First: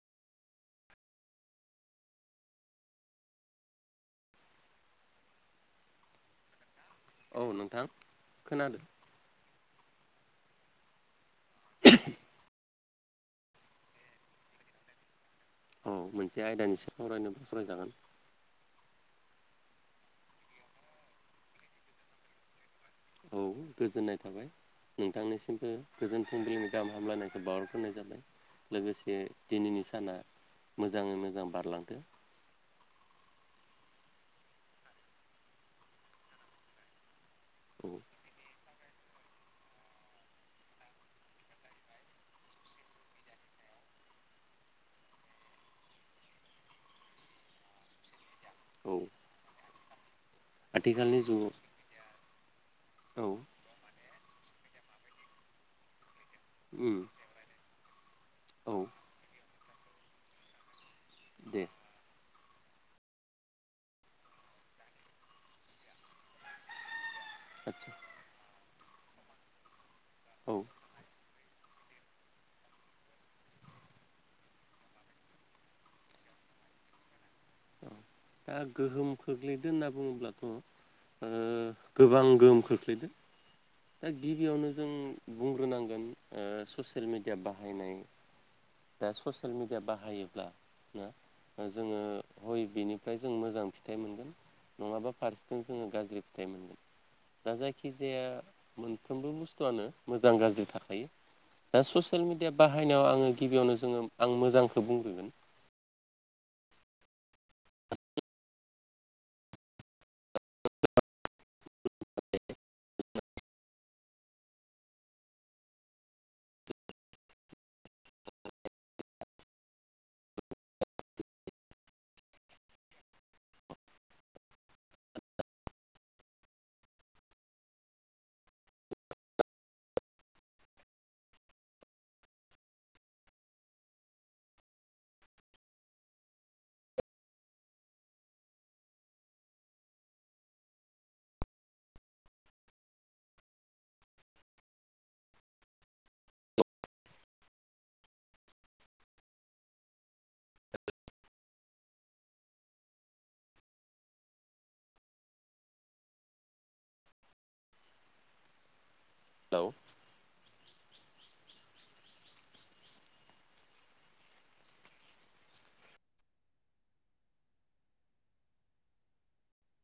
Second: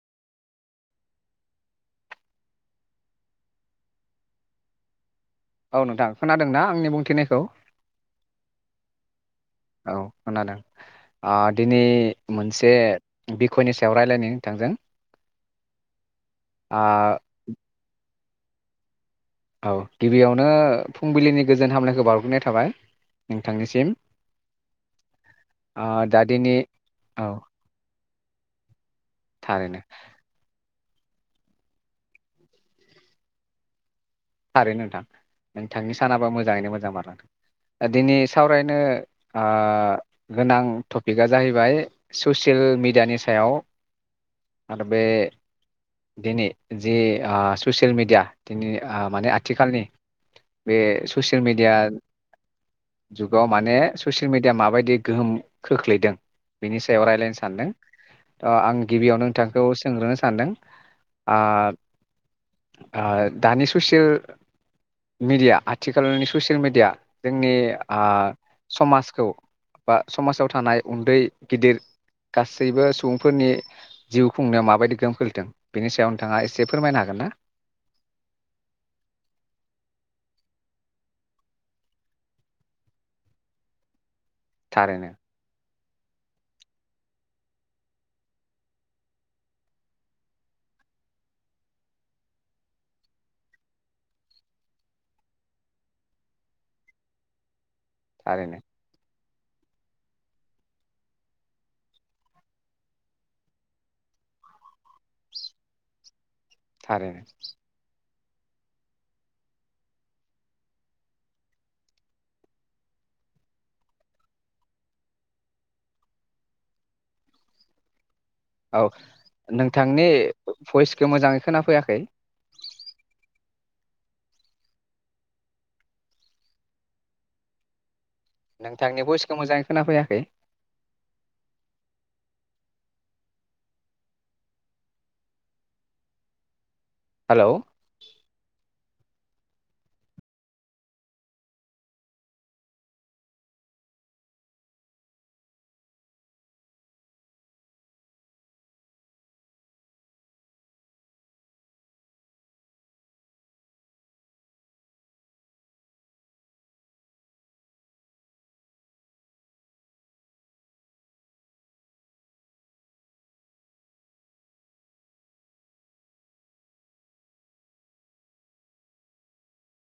औ नोंथां खोनादों ना आंनि बुं औ नोंथां खोनादों। औ खोनादों। आ दिनै मोनसे बिखयनि सायाव रायलायनो नोंथांजों। औ मोनसे ओ आयदानिसो सावरायनोब्ला सावरायजागोन। औ गिबियावनो फुंबिलिनि गोजोन हामलायखौ बावग्रोनाय थाबाय। औ नोंथांनिसिम गोजोननाय थाबाय नोंथांनिसिमबो ओ दा गोजोन दिनै फुंबिलिनि गाहाम औ हामलायनायखौ बावहरग्रोनाय जाबाय। लोगोसे थारैनो दिनैनि साना मोजाङै मोजां बारलांदो। थारैनो नोंथां नोंथांनि सानाबो मोजाङैनो मोजां बारलांथों। औ दिनै सावरायनो ओ गोनां टपिकआ जाहैबाय ससियेल मिडियानि सायाव आरो बे दिनै जि ओ ससियेल मिडिया दिनै औ आ आथिखालनि बे आथिखालनि ससियेल जुगाव मिडिया औ जुगाव माने ससियेल मिडिया या माबायदि गोहोम खोख्लैदों बिनि उम सायाव रायज्लायनो सानदों आं औ आं गिबियावनो नोंथां खौ सोंग्रोनो सानदों। आ दे आ दानिस ससियेल मिडिया आथिखालनि ससियेल मिडिया जोंनि आदसा आ समाजखौ बा समाजाव औ थानाय उन्दै गिदिर गासैबो सुबुंफोरनि जिउ खुंनायाव माबायदि गोहोम खोलैथों बेनि सायाव नोंथाङा एसे फोरमायनो हागोन ना? ओ गोहोम खोख्लैदो होनना बुङोब्लाथ' ओ गोबां गोहोम खोख्लैदो। दा गिबियावनो जों थारैनो बुंग्रोनांग ओ ससियेल मिडिया बाहायनाय दा ससियेल मिडिया बाहायोब्ला ना दा जोङो हय बेनिफ्राय जों मोजां फिथाइ मोनगोन नङाबा फारसेथिं जोङो गाज्रि फिथाइ मोनगोन दा जायख जायखिजाया थारैनो मोनथ सोंलु बुस्थुआनो मोजां गाज्रि थाखायो दा ससियेल मिडिया बाहायनायाव आङो गिबियावनो जोङो आं मोजांखौ बुंग्रोगोन। थारैनो औ नोंथांनि भइसखौ मोजाङै खोनाफैयाखै। नोंथांनि भयइसखौ मोजाङै खोनाफैयाखै। हेल' हेलउ